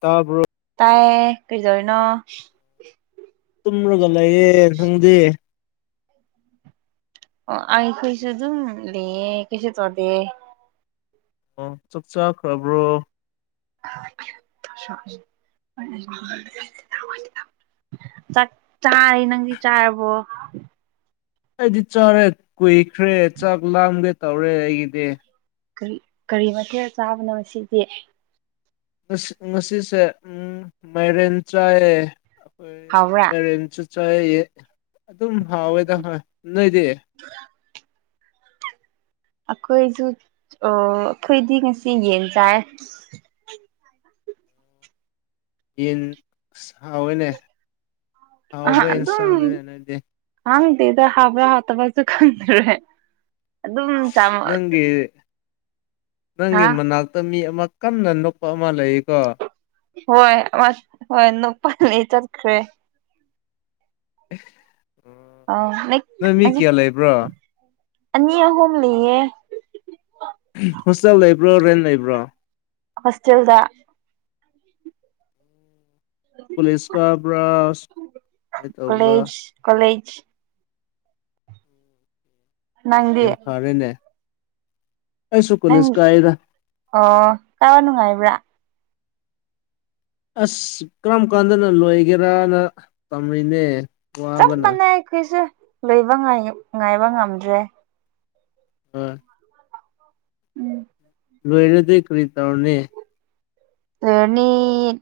ꯇꯥꯕ꯭ꯔꯣ ꯇꯥꯏꯌꯦ ꯀꯩꯗꯧꯔꯤꯅꯣ ꯇꯨꯝꯔꯒ ꯂꯩꯌꯦ ꯅꯪꯗꯤ ꯑꯣ ꯑꯩꯈꯣꯏꯁꯨ ꯑꯗꯨꯝ ꯂꯤꯌꯦ ꯀꯩꯁꯨ ꯇꯧꯗꯤꯌꯦ ꯑꯣ ꯆꯥꯛ ꯆꯥꯈ꯭ꯔꯕ꯭ꯔꯣ [unintelligible] ꯆꯥꯛ ꯆꯥꯔꯤ ꯅꯪꯗꯤ ꯆꯥꯔꯕꯣ ꯑꯩꯗꯤ ꯆꯥꯔꯦ ꯀꯨꯏꯈ꯭ꯔꯦ ꯆꯥꯛ ꯂꯥꯝꯒꯦ ꯇꯧꯔꯦ ꯑꯩꯒꯤꯗꯤ ꯀꯔꯤ ꯀꯔꯤ ꯃꯊꯦꯜ ꯆꯥꯕꯅꯣ ꯉꯁꯤꯗꯤ ꯉꯁꯤ ꯉꯁꯤꯁꯦ ꯎꯝ ꯃꯥꯏꯔꯦꯟ ꯆꯥꯏꯌꯦ ꯑꯈꯣꯏ ꯍꯥꯎꯕ꯭ꯔꯥ ꯃꯥꯏꯔꯦꯟꯁꯨ ꯆꯥꯏꯌꯦ ꯑꯗꯨꯝ ꯍꯥꯎꯋꯦꯗ ꯍꯣꯏ ꯅꯣꯏꯗꯤ ꯑꯈꯣꯏꯁꯨ ꯑꯣ ꯑꯈꯣꯏꯗꯤ ꯉꯁꯤ ꯌꯦꯟ ꯆꯥꯏꯌꯦ ꯌꯦꯟ ꯍꯥꯎꯋꯦꯅꯦ ꯑꯍ ꯍꯥꯎꯕ ꯑꯗꯨꯝ ꯌꯦꯟꯁꯥꯡꯅꯤꯅꯦ ꯅꯣꯏꯗꯤ ꯈꯪꯗꯦꯗ ꯍꯥꯎꯕ꯭ꯔꯥ ꯍꯥꯎꯇꯕ꯭ꯔꯁꯨ ꯈꯪꯗ꯭ꯔꯦ ꯑꯗꯨꯝ ꯆꯥꯝꯃ ꯒꯤ ꯅꯪꯒꯤ ꯃꯅꯥꯛꯇ ꯃꯤ ꯑꯃ ꯀꯟꯅ ꯅꯣꯛꯄ ꯑꯃ ꯂꯩꯌꯦꯀꯣ ꯍꯣꯏ ꯍꯣꯢ ꯍꯣꯏ ꯅꯣꯛꯄꯅꯤ ꯆꯠꯈ꯭ꯔꯦ ꯎꯝ ꯑꯥ ꯅ ꯅꯣꯏ ꯃꯤ ꯍꯧꯖꯤꯛ ꯀꯌꯥ ꯂꯩꯕ꯭ꯔꯥ ꯑꯅꯤ ꯑꯍꯨꯝ ꯂꯩꯌꯦ ꯍꯣꯁꯇꯦꯜ ꯂꯩꯕ꯭ꯔꯣ ꯔꯦꯟ ꯂꯩꯕ꯭ꯔꯣ ꯍꯣꯁꯇꯦꯜꯗ ꯀꯣꯂꯦꯁ ꯀꯥꯕ꯭ꯔꯥ ꯀꯃꯥꯏ ꯇꯧꯕ꯭ꯔꯥ ꯀꯣꯂꯦꯖ ꯀꯣꯂꯦꯖ ꯅꯪꯗꯤ ꯌꯥꯝ ꯐꯔꯦꯅꯦ ꯑꯩꯁꯨ ꯀꯣꯂꯦꯖ ꯅꯪ ꯀꯥꯏꯗ ꯑꯣ ꯀꯥꯕ ꯅꯨꯡꯉꯥꯏꯕ꯭ꯔꯥ ꯑꯁ ꯀꯔꯝ ꯀꯥꯟꯗꯅ ꯂꯣꯏꯒꯦꯔꯅ ꯇꯝꯃꯤꯅꯦ ꯆꯞ ꯃꯥꯟꯅꯩ ꯑꯩꯈꯣꯏꯁꯨ ꯂꯩꯕ ꯉꯥꯏ ꯉꯥꯏꯕ ꯉꯝꯗ꯭ꯔꯦ ꯍꯣꯏ ꯎꯝ ꯂꯣꯏꯔꯗꯤ ꯀꯔꯤ ꯇꯧꯔꯅꯤ ꯂꯣꯏꯔꯅꯤ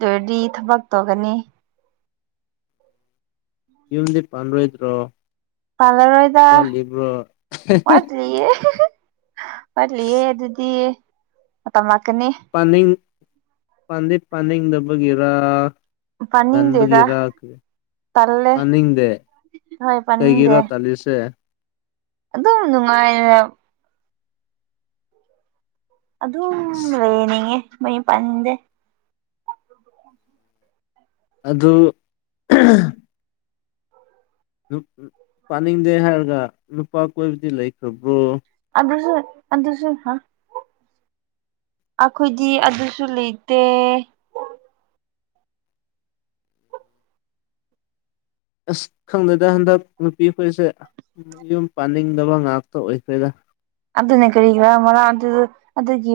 ꯂꯣꯏꯔꯗꯤ ꯊꯕꯛ ꯇꯧꯒꯅꯤ ꯌꯨꯝꯗꯤ ꯄꯥꯟꯔꯣꯏꯗ꯭ꯔꯣ ꯄꯥꯂꯔꯣꯏꯗ ꯋꯥꯠꯂꯤꯕ꯭ꯔꯣ ꯋꯥꯠꯂꯤꯌꯦ ꯋꯥꯠꯂꯤꯌꯦ ꯑꯗꯨꯗꯤ ꯃꯇꯝ ꯂꯥꯛꯀꯅꯤ ꯄꯥꯅꯤꯡ ꯄꯥꯟꯗꯤ ꯄꯥꯅꯤꯡꯗꯕꯒꯤꯔ ꯄꯥꯅꯤꯡꯗꯦꯗ ꯉꯟꯕꯒꯤꯔ ꯀꯔꯤ ꯇꯜꯂꯦ ꯄꯥꯅꯤꯡꯗꯦ ꯍꯣꯏ ꯀꯩꯒꯤꯔꯣ ꯄꯥꯅꯤꯡꯗꯦ ꯇꯥꯜꯂꯤꯁꯦ ꯑꯗꯨꯝ ꯅꯨꯡꯉꯥꯏꯔ ꯑꯗꯨꯝ ꯂꯩꯅꯤꯡꯉꯦ ꯃꯌꯨꯝ ꯄꯥꯅꯤꯡꯗꯦ ꯑꯗꯨ [unintelligible] ꯄꯥꯅꯤꯡꯗꯦ ꯍꯥꯏꯔꯒ ꯅꯨꯄꯥ ꯀꯣꯏꯕꯗꯤ ꯂꯩꯈ꯭ꯔꯕ꯭ꯔꯣ ꯑꯗꯨꯁꯨ ꯑꯗꯨꯁꯨ ꯍꯥ ꯑꯩꯈꯣꯏꯗꯤ ꯑꯗꯨꯁꯨ ꯂꯩꯇꯦ ꯑꯁ ꯈꯪꯗꯦꯗ ꯍꯟꯗꯛ ꯅꯨꯄꯤ ꯑꯩꯈꯣꯏꯁꯦ ꯌꯨꯝ ꯄꯥꯅꯤꯡꯗꯕ ꯉꯥꯛꯇ ꯑꯣꯏꯈ꯭ꯔꯦꯗ ꯑꯗꯨꯅꯦ ꯀꯔꯤ ꯀꯔꯥ ꯃꯔꯥ ꯑꯗꯨ ꯑꯗꯨꯒꯤ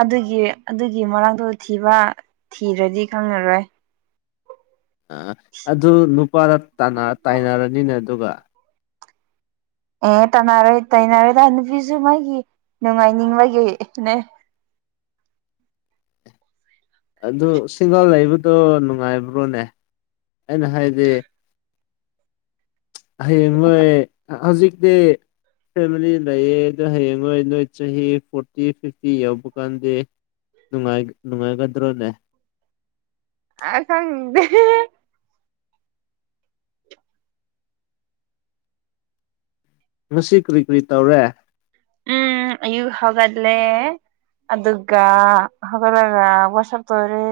ꯑꯗꯨꯒꯤ ꯑꯗꯨꯒꯤ ꯃꯔꯛꯇꯣ ꯊꯤꯕ ꯊꯤꯔꯗꯤ ꯈꯪꯉꯔꯣꯏ ꯑ ꯑꯗꯨ ꯅꯨꯄꯥꯗ ꯇꯥꯅ ꯇꯥꯏꯅꯔꯅꯤꯅꯦ ꯑꯗꯨꯒ ꯑꯦ ꯇꯥꯟꯅꯔꯣꯏ ꯇꯥꯏꯅꯔꯣꯏꯗ ꯅꯨꯄꯤꯁꯨ ꯃꯥꯒꯤ ꯅꯨꯡꯉꯥꯏꯅꯤꯡꯕꯒꯤꯅꯦ ꯑꯗꯨ ꯁꯤꯡꯒꯜ ꯂꯩꯕꯗꯣ ꯅꯨꯡꯉꯥꯏꯕ꯭ꯔꯣꯅꯦ ꯑꯩꯅ ꯍꯥꯏꯗꯤ ꯍꯌꯦꯡꯂꯣꯏ ꯍꯧꯖꯤꯛꯇꯤ ꯐꯦꯃꯤꯂꯤ ꯂꯩꯌꯦꯗꯣ ꯍꯌꯦꯡꯋꯥꯏ ꯅꯣꯏ ꯆꯍꯤ ꯐꯣꯔꯇꯤ ꯐꯤꯐꯇꯤ ꯌꯧꯕ ꯀꯥꯟꯗꯤ ꯅꯨꯡꯉꯥꯏ ꯅꯨꯡꯉꯥꯏꯒꯗ꯭ꯔꯣꯅꯦ ꯑ ꯈꯪꯗꯦ ꯉꯁꯤ ꯀꯔꯤ ꯀꯔꯤ ꯇꯧꯔꯦ ꯎꯝ ꯑꯌꯨꯛ ꯍꯧꯒꯠꯂꯦ ꯑꯗꯨꯒ ꯍꯧꯒꯠꯂꯒ ꯋꯥꯁꯞ ꯇꯧꯔꯤ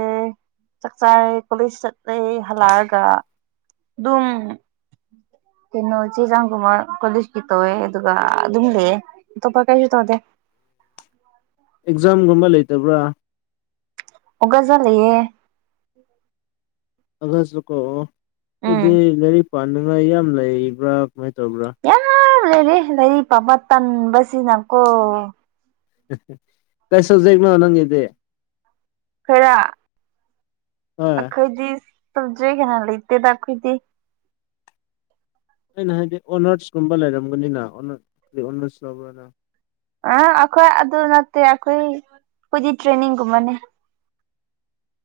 ꯆꯛꯆꯥꯔꯦ ꯀꯣꯂꯦꯖ ꯆꯠꯂꯦ ꯍꯜꯂꯛꯑꯒ ꯑꯗꯨꯝ ꯀꯩꯅꯣ ꯆꯦ ꯆꯥꯡꯒꯨꯝꯕ ꯀꯣꯂꯤꯖꯀꯤ ꯇꯧꯋꯦ ꯑꯗꯨꯒ ꯑꯗꯨꯝ ꯂꯩꯑꯦ ꯑꯇꯣꯞꯄ ꯀꯩꯁꯨ ꯇꯧꯗꯦ ꯑꯦꯛꯖꯥꯝꯒꯨꯝꯕ ꯂꯩꯇꯕ꯭ꯔꯥ ꯑꯣꯒꯖ ꯂꯩꯌꯦ ꯑꯒꯁꯁꯨ ꯀꯥꯎꯑꯣ ꯎꯝ ꯑꯗꯨꯗꯤ ꯂꯥꯏꯔꯤꯛ ꯄꯥꯅꯤꯡꯉꯥꯏ ꯌꯥꯝ ꯂꯩꯕ꯭ꯔꯥ ꯀꯃꯥꯏꯅ ꯇꯧꯕ꯭ꯔꯥ ꯌꯥꯝ ꯂꯩꯔꯤ ꯂꯩꯔꯤꯛ ꯄꯥꯕ ꯇꯟꯕ ꯁꯤꯅꯀꯣ ꯀꯩ ꯁꯕꯖꯦꯛꯅꯣ ꯅꯪꯒꯤꯗꯤ ꯀꯔꯤꯔ ꯍꯣꯏ ꯑꯈꯣꯏꯗꯤ ꯁꯕꯖꯦꯛ ꯍꯥꯅ ꯂꯩꯇꯦꯗ ꯑꯈꯣꯏꯗꯤ ꯑꯩꯅ ꯍꯥꯏꯗꯤ ꯑꯣꯅꯔꯁꯀꯨꯝꯕ ꯂꯩꯔꯝꯒꯅꯤꯅ ꯑꯣꯅꯔ ꯀꯩ ꯑꯣꯅꯔꯁ ꯂꯧꯕ꯭ꯔ ꯅꯪ ꯑ ꯑꯩꯈꯣꯏ ꯑꯗꯨ ꯅꯠꯇꯦ ꯑꯩꯈꯣꯏ ꯑꯩꯈꯣꯏꯗꯤ ꯇ꯭ꯔꯦꯅꯤꯡꯒꯨꯝꯕꯅꯤ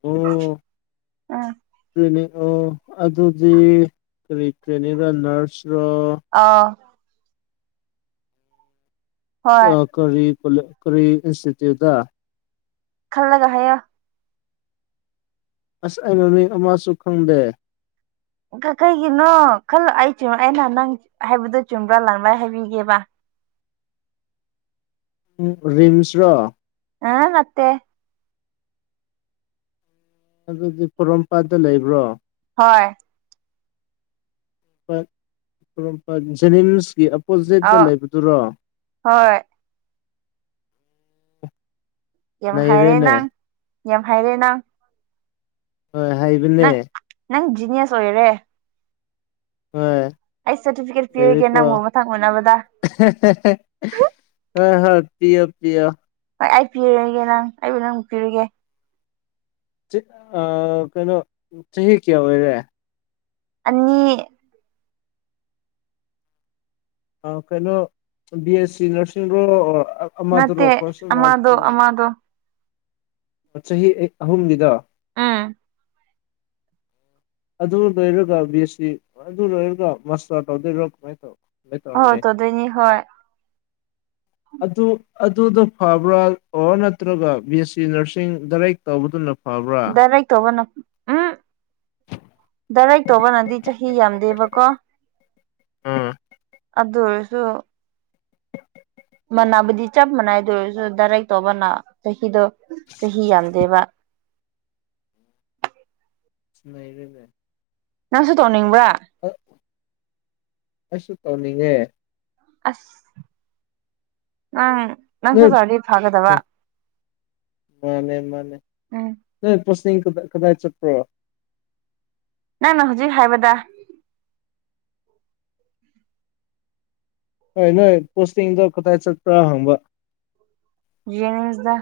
ꯑꯣ ꯎꯝ ꯇ꯭ꯔꯦꯅꯤꯡ ꯑꯣ ꯑꯗꯨꯗꯤ ꯀꯔꯤ ꯇ꯭ꯔꯦꯅꯤꯡꯔ ꯅꯥꯔꯁꯔꯣ ꯑꯥ ꯍꯣꯏ ꯑ ꯀꯔꯤ ꯀꯣꯂ ꯀꯔꯤ ꯏꯟꯁꯇꯤꯇ꯭ꯨꯏꯠꯇ ꯈꯜꯂꯒ ꯍꯥꯏꯌꯣ ꯑꯁ ꯑꯩ ꯃꯃꯤꯡ ꯑꯃꯁꯨ ꯈꯪꯗꯦ ꯀ ꯀꯩꯒꯤꯅꯣ ꯈꯜꯂ ꯑꯩ ꯆꯨꯝ ꯑꯩꯅ ꯅꯪ ꯍꯥꯏꯕꯗꯣ ꯆꯨꯝꯕ꯭ꯔꯥ ꯂꯥꯟꯕ꯭ꯔꯥ ꯍꯥꯏꯕꯤꯒꯦꯕ ꯎꯝ ꯔꯤꯝꯁ ꯔꯣ ꯑꯥ ꯅꯠꯇꯦ ꯑꯗꯨꯗꯤ ꯄꯣꯔꯣꯝꯄꯥꯠꯇ ꯂꯩꯕ꯭ꯔꯣ ꯍꯣꯏ ꯄꯣꯔꯣꯝꯄꯥꯠ ꯖꯦꯅꯤꯝꯁꯀꯤ ꯑꯣꯄꯣꯖꯤꯠꯇ ꯑꯧ ꯂꯩꯕꯗꯨꯔꯣ ꯍꯣꯏ ꯌꯥꯝ ꯍꯩꯔꯦ ꯅꯩꯔꯦꯅꯦ ꯅꯪ ꯌꯥꯝ ꯍꯩꯔꯦ ꯅꯪ ꯍꯣꯏ ꯍꯩꯕꯅꯦ ꯅꯪ ꯅꯪ ꯖꯤꯅꯤꯌꯁ ꯑꯣꯏꯔꯦ ꯍꯣꯏ ꯑꯩ ꯁꯥꯔꯇꯤꯐꯤꯀꯦꯠ ꯄꯤꯔꯒꯦ ꯅꯪꯕꯨ ꯃꯊꯪ ꯎꯨꯅꯕꯗ ꯍꯦꯍꯦꯍꯦ ꯍꯣꯏ ꯍꯣꯏ ꯄꯤꯌꯣ ꯄꯤꯌꯣ ꯍꯣꯏ ꯑꯩ ꯄꯤꯔꯒꯦ ꯅꯪ ꯑꯩꯕꯨ ꯅꯪꯕꯨ ꯄꯤꯔꯒꯦ ꯆꯤ ꯑ ꯀꯩꯅꯣ ꯆꯍꯤ ꯀꯌꯥ ꯑꯣꯏꯔꯦ ꯑꯅꯤ ꯑ ꯀꯩꯅꯣ ꯕꯤ ꯑꯦꯁ ꯁꯤ ꯅꯔꯁꯤꯡꯔꯣ ꯑꯣꯔ ꯑꯃ ꯗꯨꯔꯣ ꯅꯠꯇꯦ ꯀꯣꯔꯁ ꯑꯃ ꯑꯃꯗꯣ ꯑꯃꯗꯣ [unintelligible] ꯆꯍꯤ ꯑꯍꯨꯝꯒꯤꯗꯣ ꯎꯝ ꯑꯗꯨ ꯂꯣꯏꯔꯒ ꯕꯤ ꯑꯦꯁ ꯁꯤ ꯑꯗꯨ ꯂꯣꯏꯔꯒ ꯃꯥꯁꯇꯔ ꯇꯧꯗꯣꯏꯔꯣ ꯀꯃꯥꯏꯅ ꯇꯧꯕ ꯑꯣ ꯇꯧꯗꯣꯏꯅꯤ ꯍꯣꯏ ꯑꯗꯨ ꯑꯗꯨꯗ ꯐꯕ꯭ꯔꯥ ꯑꯣꯔ ꯅꯠꯇ꯭ꯔꯒ ꯕꯤ ꯑꯦꯁ ꯁꯤ ꯅꯔꯁꯤꯡ ꯗꯥꯏꯔꯦꯛ ꯇꯧꯕꯗꯨꯅ ꯐꯕ꯭ꯔꯥ ꯗꯥꯏꯔꯦꯛ ꯇꯧꯕꯅꯦ ꯎꯝ ꯗꯥꯏꯔꯦꯛ ꯇꯧꯕꯅꯗꯤ ꯆꯍꯤ ꯌꯥꯝꯗꯦꯕꯀꯣ ꯑꯝ ꯑꯗꯨ ꯑꯣꯏꯔꯁꯨ ꯃꯥꯟꯅꯥꯕꯨꯗꯤ ꯆꯞ ꯃꯥꯟꯅꯩ ꯑꯗꯨ ꯑꯣꯏꯔꯁꯨ ꯗꯥꯏꯔꯦꯛ ꯇꯧꯕꯅ ꯆꯍꯤꯗꯣ ꯆꯍꯤ ꯌꯥꯝꯗꯦꯕ ꯅꯨꯡꯉꯥꯏꯔꯦꯅꯦ ꯅꯪꯁꯨ ꯇꯧꯅꯤꯡꯕ꯭ꯔꯥ ꯑꯩꯁꯨ ꯇꯧꯅꯤꯡꯉꯦ ꯑꯁ [unintelligible] ꯐꯒꯗꯕ [unintelligible] ꯃꯥꯅꯦ ꯃꯥꯅꯦ ꯎꯝ [unintelligible] [unintelligible] ꯀꯗꯥꯏ ꯆꯠꯄ꯭ꯔꯣ ꯅꯪꯅ ꯍꯧꯖꯤꯛ ꯍꯥꯏꯕꯗꯥ ꯍꯣꯏ ꯅꯣꯏ ꯄꯣꯁꯇꯤꯡꯗꯣ ꯀꯗꯥꯥꯏ ꯆꯠꯄ꯭ꯔꯥ ꯍꯪꯕ ꯖꯦꯅꯤꯝꯁꯗ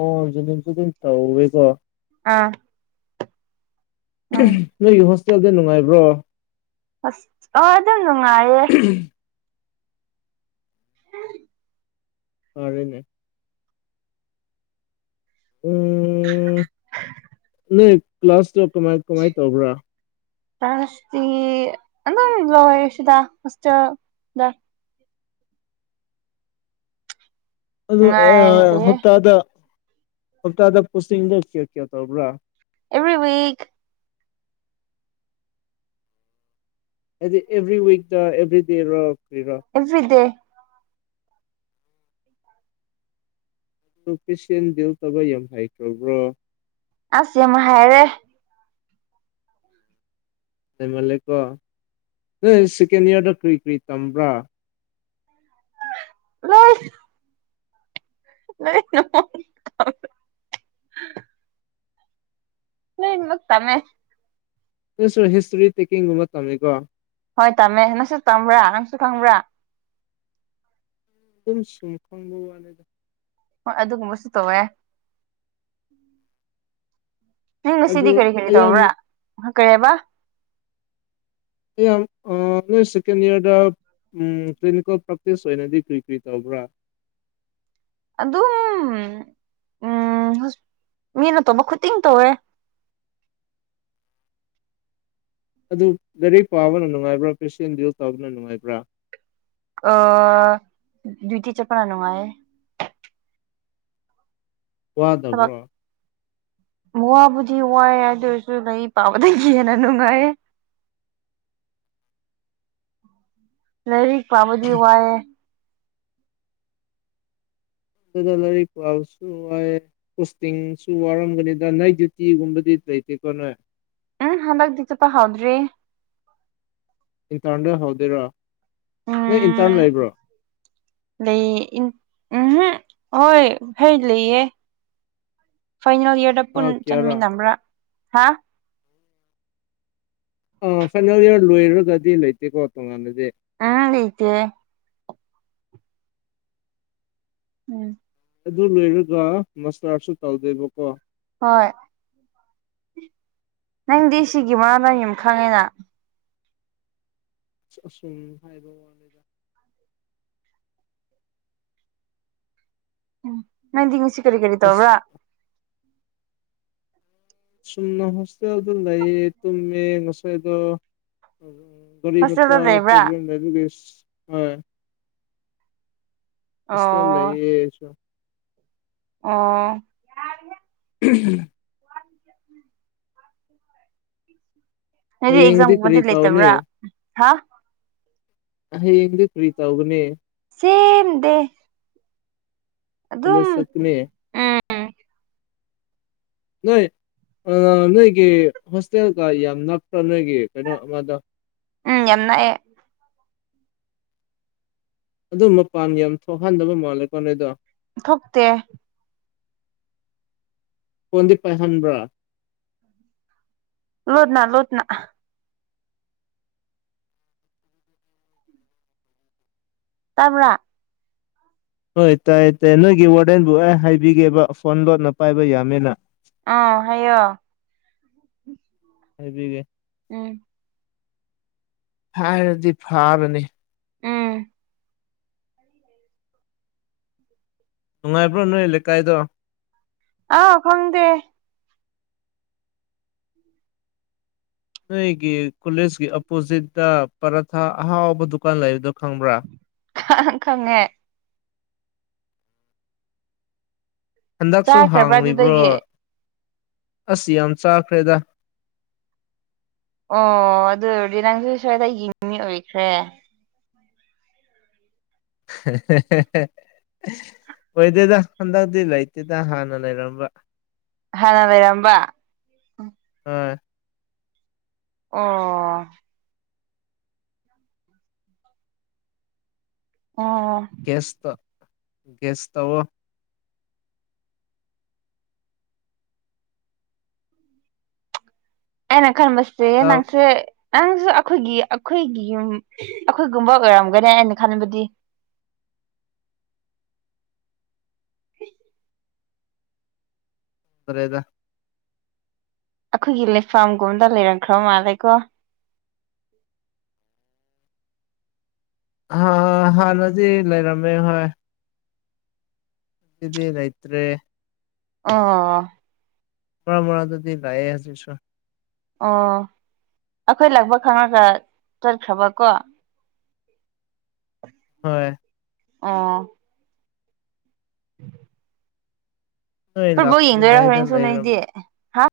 ꯑꯣ ꯖꯦꯅꯤꯝꯁꯄꯨꯗꯤ ꯇꯧꯋꯤꯀꯣ ꯑꯥ ꯎꯝ ꯅꯣꯏꯒꯤ ꯍꯣꯁꯇꯦꯜꯗ ꯅꯨꯡꯉꯥꯏꯕ꯭ꯔꯣ ꯑꯁ ꯑꯣ ꯑꯗꯨꯝ ꯅꯨꯡꯉꯥꯏꯌꯦ [inaudible] ꯐꯔꯦꯅꯦ ꯎꯝ ꯅꯣꯏ ꯀ꯭ꯂꯥꯁꯇꯣ ꯀꯃꯥꯏ ꯀꯃꯥꯏꯟ ꯇꯧꯕ꯭ꯔꯥ ꯀꯂ꯭ꯥꯁꯇꯤ ꯑꯗꯨꯝ ꯂꯣꯏꯔꯦ ꯁꯤꯗ ꯍꯣꯁꯇꯦꯜꯗ ꯑꯗꯨ ꯑꯦ ꯅꯨꯡꯉꯥꯏꯔꯤꯌꯦ ꯍꯞꯇꯥꯗ ꯍꯞꯇꯥꯗ ꯄꯣꯁꯇꯤꯡꯗꯣ ꯀꯌꯥ ꯀꯌꯥ ꯇꯧꯕ꯭ꯔꯥ ꯑꯦꯕ꯭ꯔꯤꯋꯤꯛ ꯍꯥꯏꯗꯤ ꯑꯦꯚ꯭ꯔꯤ ꯋꯤꯛꯗ ꯑꯦꯚ꯭ꯔꯤ ꯗꯦ ꯔ ꯀꯔꯤꯔ ꯑꯦꯕ꯭ꯔꯤꯗꯦ ꯄꯦꯁꯦꯟ ꯗꯤꯜ ꯇꯧꯕ ꯌꯥꯝ ꯍꯥꯏꯈ꯭ꯔꯕ꯭ꯔꯣ ꯑꯁ ꯌꯥꯝ ꯍꯥꯏꯔꯦ ꯍꯩꯃꯜꯂꯦꯀꯣ ꯅꯣꯏ ꯁꯦꯀꯦꯟ ꯏꯌꯥꯔꯗ ꯀꯔꯤ ꯀꯔꯤ ꯇꯝꯕ꯭ꯔꯥ ꯂꯣꯏ ꯂꯣꯏꯅꯥ ꯂꯣꯏꯅꯃꯛ ꯇꯝꯃꯦ ꯅꯪꯁꯨ ꯍꯤꯁꯇꯔꯤ ꯇꯦꯛꯀꯤꯡꯒꯨꯝꯕ ꯇꯝꯃꯤꯀꯣ ꯍꯣꯏ ꯇꯝꯃꯦ ꯅꯪꯁꯨ ꯇꯝꯕ꯭ꯔꯥ ꯅꯪꯁꯨ ꯈꯪꯕ꯭ꯔꯥ ꯑꯗꯨꯝ ꯁꯨꯝ ꯈꯪꯕꯋꯥꯅꯦꯗ ꯍꯣꯏ ꯑꯗꯨꯒꯨꯝꯕꯁꯨ ꯇꯧꯋꯦ ꯅꯪ ꯉꯁꯤꯗꯤ ꯑꯗꯨ ꯀꯔꯤ ꯀꯔꯤ ꯑꯌꯥꯝ ꯇꯧꯕ꯭ꯔꯥ ꯀꯔꯤ ꯍꯥꯏꯕꯥ ꯌꯥꯝ ꯑ ꯅꯣꯏ ꯁꯦꯀꯦꯟ ꯏꯌꯔꯗ ꯎꯝ ꯀ꯭ꯂꯤꯅꯤꯀꯦꯜ ꯄ꯭ꯔꯥꯄꯣꯁ ꯑꯣꯏꯅꯗꯤ ꯀꯔꯤ ꯀꯔꯤ ꯇꯧꯕ꯭ꯔꯥ ꯑꯗꯨꯝ ꯎꯝ ꯍꯣꯁ ꯃꯤꯅ ꯇꯧꯕ ꯈꯨꯇꯤꯡ ꯇꯧꯋꯦ ꯑꯗꯨ ꯂꯥꯏꯔꯤꯛ ꯄꯥꯕꯅ ꯅꯨꯡꯉꯥꯏꯕ꯭ꯔꯥ ꯄꯦꯁꯦꯟ ꯗꯤꯜ ꯇꯧꯕꯅ ꯅꯨꯡꯉꯥꯏꯕ꯭ꯔꯥ ꯑ ꯗꯌꯨꯇꯤ ꯆꯠꯄꯅꯥ ꯅꯨꯡꯉꯥꯏꯌꯦ ꯊꯕꯛ ꯋꯥꯗꯕ꯭ꯔꯣ ꯋꯥꯕꯨꯗꯤ ꯋꯥꯏ ꯑꯗꯨꯑꯣꯏꯔꯁꯨ ꯂꯩꯔꯤꯛ ꯄꯥꯕꯗꯒꯤ ꯍꯦꯟꯅ ꯅꯨꯡꯉꯥꯏꯌꯦ ꯂꯥꯏꯔꯤꯛ ꯄꯥꯕꯗꯤ ꯋꯥꯏꯑꯦ ꯈꯣꯏꯗꯤ ꯂꯥꯏꯔꯤꯛ ꯄꯥꯕꯁꯨ ꯋꯥꯏꯌꯦ ꯄꯣꯁꯇꯤꯡꯁꯨ ꯋꯥꯔꯝꯒꯅꯤꯗ ꯅꯥꯏꯠ ꯗ꯭ꯌꯨꯇꯤꯒꯨꯝꯕꯗꯤ ꯂꯩꯇꯦꯀꯣ ꯅꯣꯏ ꯎꯝ ꯍꯟꯗꯛꯇꯤ ꯆꯠꯄ ꯍꯥꯎꯗ꯭ꯔꯤ ꯏꯟꯇꯔꯟ ꯗꯩꯩ ꯍꯧꯗꯣꯏꯔꯣ꯫ ꯅꯣꯏ ꯏꯟꯇꯔꯟ ꯎꯝ ꯂꯩꯕ꯭ꯔꯣ ꯂꯩ ꯏꯟ ꯎꯝꯍꯨꯝ ꯍꯣꯏ ꯐꯩ ꯂꯩꯌꯦ ꯐꯥꯏꯅꯦꯜ ꯏꯌꯥꯔꯗ ꯊꯥ ꯄꯨꯟ ꯀꯌꯥꯔꯥ ꯆꯟꯃꯤꯟꯅꯕ꯭ꯔꯥ ꯍꯥ ꯑ ꯐꯥꯏꯅꯦꯜ ꯏꯌꯥꯔ ꯂꯣꯏꯔꯒꯗꯤ ꯂꯩꯇꯦꯀꯣ ꯇꯣꯉꯥꯟꯅꯗꯤ ꯎꯝ ꯂꯩꯇꯦ ꯎꯝ ꯑꯗꯨ ꯂꯣꯏꯔꯒ ꯃꯁꯂꯥꯔꯁꯨ ꯇꯧꯗꯦꯕꯀꯣ ꯍꯣꯏ ꯅꯪꯗꯤ ꯁꯤꯒꯤ ꯃꯔꯝ ꯌꯥꯝ ꯈꯪꯉꯤꯅ ꯑꯁꯨꯝ ꯍꯥꯏꯕ ꯋꯥꯅꯤꯗ ꯎꯝ ꯅꯪꯗꯤ ꯉꯁꯤ ꯀꯔꯤ ꯀꯔꯤ ꯇꯧꯕ꯭ꯔꯥ ꯆꯨꯝꯅ ꯍꯣꯁꯇꯦꯜꯗ ꯂꯩꯌꯦ ꯇꯨꯝꯃꯦ ꯉꯁꯥꯏꯗꯣ [unintelligible] ꯒꯔꯤꯃꯆꯥ ꯍꯣꯁꯇꯦꯜꯗ ꯂꯩꯕ꯭ꯔꯥ ꯄꯔꯣꯕꯂꯦꯝ ꯂꯩꯕꯒꯤ ꯏꯁ ꯑꯥꯏ ꯍꯣꯋꯇꯦꯜ ꯑꯣ ꯂꯩꯌꯦ ꯑꯩꯁꯨ ꯑꯣ [unintelligible] ꯅꯪꯗꯤ ꯍꯌꯦꯡꯗꯤ ꯀꯔꯤ ꯑꯦꯛꯖꯥꯝꯒꯨꯝꯕꯗꯤ ꯇꯧꯅꯤ ꯂꯩꯇꯕ꯭ꯔꯥ ꯍꯥ ꯍꯌꯦꯡꯗꯤ ꯀꯔꯤꯇꯧꯒꯅꯤ ꯁꯦꯟ ꯗꯦ ꯑꯗꯨꯝ ꯀꯣꯂꯦꯁ ꯆꯠꯄꯅꯦ ꯎꯝ ꯅꯣꯏ ꯑꯥ ꯅꯣꯏꯒꯤ ꯍꯣꯁꯇꯦꯜꯒ ꯌꯥꯝ ꯅꯛꯄꯔ ꯅꯣꯏꯒꯤ ꯀꯩꯅꯣ ꯑꯃꯗꯣ ꯎꯝ ꯌꯥꯝ ꯅꯛꯑꯦ ꯑꯗꯨ ꯃꯄꯥꯟ ꯌꯥꯝ ꯊꯣꯛꯍꯟꯗꯕ ꯃꯥꯜꯂꯦꯀꯣ ꯅꯣꯏꯗꯣ ꯊꯣꯛꯇꯦ ꯐꯣꯟꯗꯤ ꯄꯥꯏꯍꯟꯕ꯭ꯔꯥ ꯂꯣꯠꯅꯥ ꯂꯣꯠꯅꯥ ꯇꯥꯕꯔ ꯍꯣꯏ ꯇꯥꯏ ꯇꯥꯏ ꯅꯣꯏꯒꯤ ꯋꯥꯔꯗꯦꯟꯕꯨ ꯑꯦ ꯍꯥꯏꯕꯤꯒꯦꯕ ꯐꯣꯟ ꯂꯣꯠꯅ ꯄꯥꯏꯕ ꯌꯥꯃꯦꯅ ꯑ ꯍꯥꯏꯌꯣ ꯍꯥꯏꯕꯤꯒꯦ ꯎꯝ ꯍꯥꯏꯔꯗꯤ ꯐꯥꯕꯅꯤ ꯎꯝ ꯅꯨꯡꯉꯥꯏꯕ꯭ꯔꯣ ꯅꯣꯏ ꯂꯩꯀꯥꯏꯗꯣ ꯑꯥ ꯈꯪꯗꯦ ꯅꯣꯏꯒꯤ ꯀꯣꯂꯦꯖꯀꯤ ꯑꯣꯄꯣꯖꯤꯠꯇ ꯄꯔꯊꯥ ꯑꯍꯥꯎꯕ ꯗꯨꯀꯥꯟ ꯂꯩꯕꯗꯣ ꯈꯪꯕ꯭ꯔꯥ [unintelligible] ꯈꯪꯉꯦ ꯍꯟꯗꯛꯁꯨ ꯆꯥꯈ꯭ꯔꯕ꯭ꯔꯥ ꯍꯥꯡꯂꯤꯕ꯭ꯔꯣ ꯑꯗꯨꯗꯒꯤ ꯑꯁ ꯌꯥꯝ ꯆꯥꯈ꯭ꯔꯦꯗ ꯑꯣ ꯑꯗꯨ ꯑꯣꯏꯔꯗꯤ ꯅꯪꯁꯨ ꯁ꯭ꯋꯥꯏꯗ ꯌꯦꯡꯃꯤ ꯑꯣꯏꯈ꯭ꯔꯦ [unintelligible] ꯑꯣꯏꯗꯦꯗ ꯍꯟꯗꯛꯇꯤ ꯂꯩꯇꯦꯗ ꯍꯥꯟꯅ ꯂꯩꯔꯝꯕ ꯍꯥꯟꯅ ꯂꯩꯔꯝꯕ ꯍꯣꯏ ꯑꯣ ꯑꯣ ꯒꯦꯁꯇ ꯒꯦꯁꯇꯧꯑꯣ ꯑꯩꯅ ꯈꯟꯕꯁꯦ ꯆꯥꯛ ꯅꯪꯁꯦ ꯅꯪꯁꯨ ꯑꯩꯈꯣꯏꯒꯤ ꯑꯩꯈꯣꯏꯒꯤ ꯌꯨꯝ ꯑꯩꯈꯣꯏꯒꯨꯝꯕ ꯑꯣꯏꯔꯝꯒꯅꯤ ꯑꯩꯅ ꯈꯟꯕꯗꯤ ꯇꯔꯦꯗ ꯑꯩꯈꯣꯏꯒꯤ ꯂꯩꯐꯝꯥꯝꯒꯨꯝꯕꯗ ꯂꯩꯔꯝꯈ꯭ꯔꯕ ꯃꯥꯜꯂꯦꯀꯣ ꯑ ꯍꯥꯟꯅꯗꯤ ꯂꯩꯔꯝꯃꯦ ꯍꯣꯏ [unintelligible] ꯗꯤ ꯂꯩꯇ꯭ꯔꯦ ꯑꯣ ꯑ ꯃꯔꯛ ꯃꯔꯛꯇꯗꯗꯤ ꯂꯥꯏꯌꯦ ꯍꯧꯖꯤꯛꯁꯨ ꯑꯣ ꯑꯩꯈꯣꯏ ꯂꯥꯛꯄ ꯈꯪꯉꯒ ꯆꯠꯈ꯭ꯔꯕꯀꯣ ꯍꯣꯏ ꯑꯣ [inaudible] ꯅꯣꯏ ꯐꯨꯠꯕꯣꯜ ꯌꯦꯡꯗꯣꯏꯔꯥ ꯂꯥꯛꯇ꯭ꯔꯤꯉꯩꯗ ꯍꯣꯔꯦꯟꯁꯨ ꯂꯩꯔꯝ ꯅꯣꯏꯗꯤ ꯍꯥ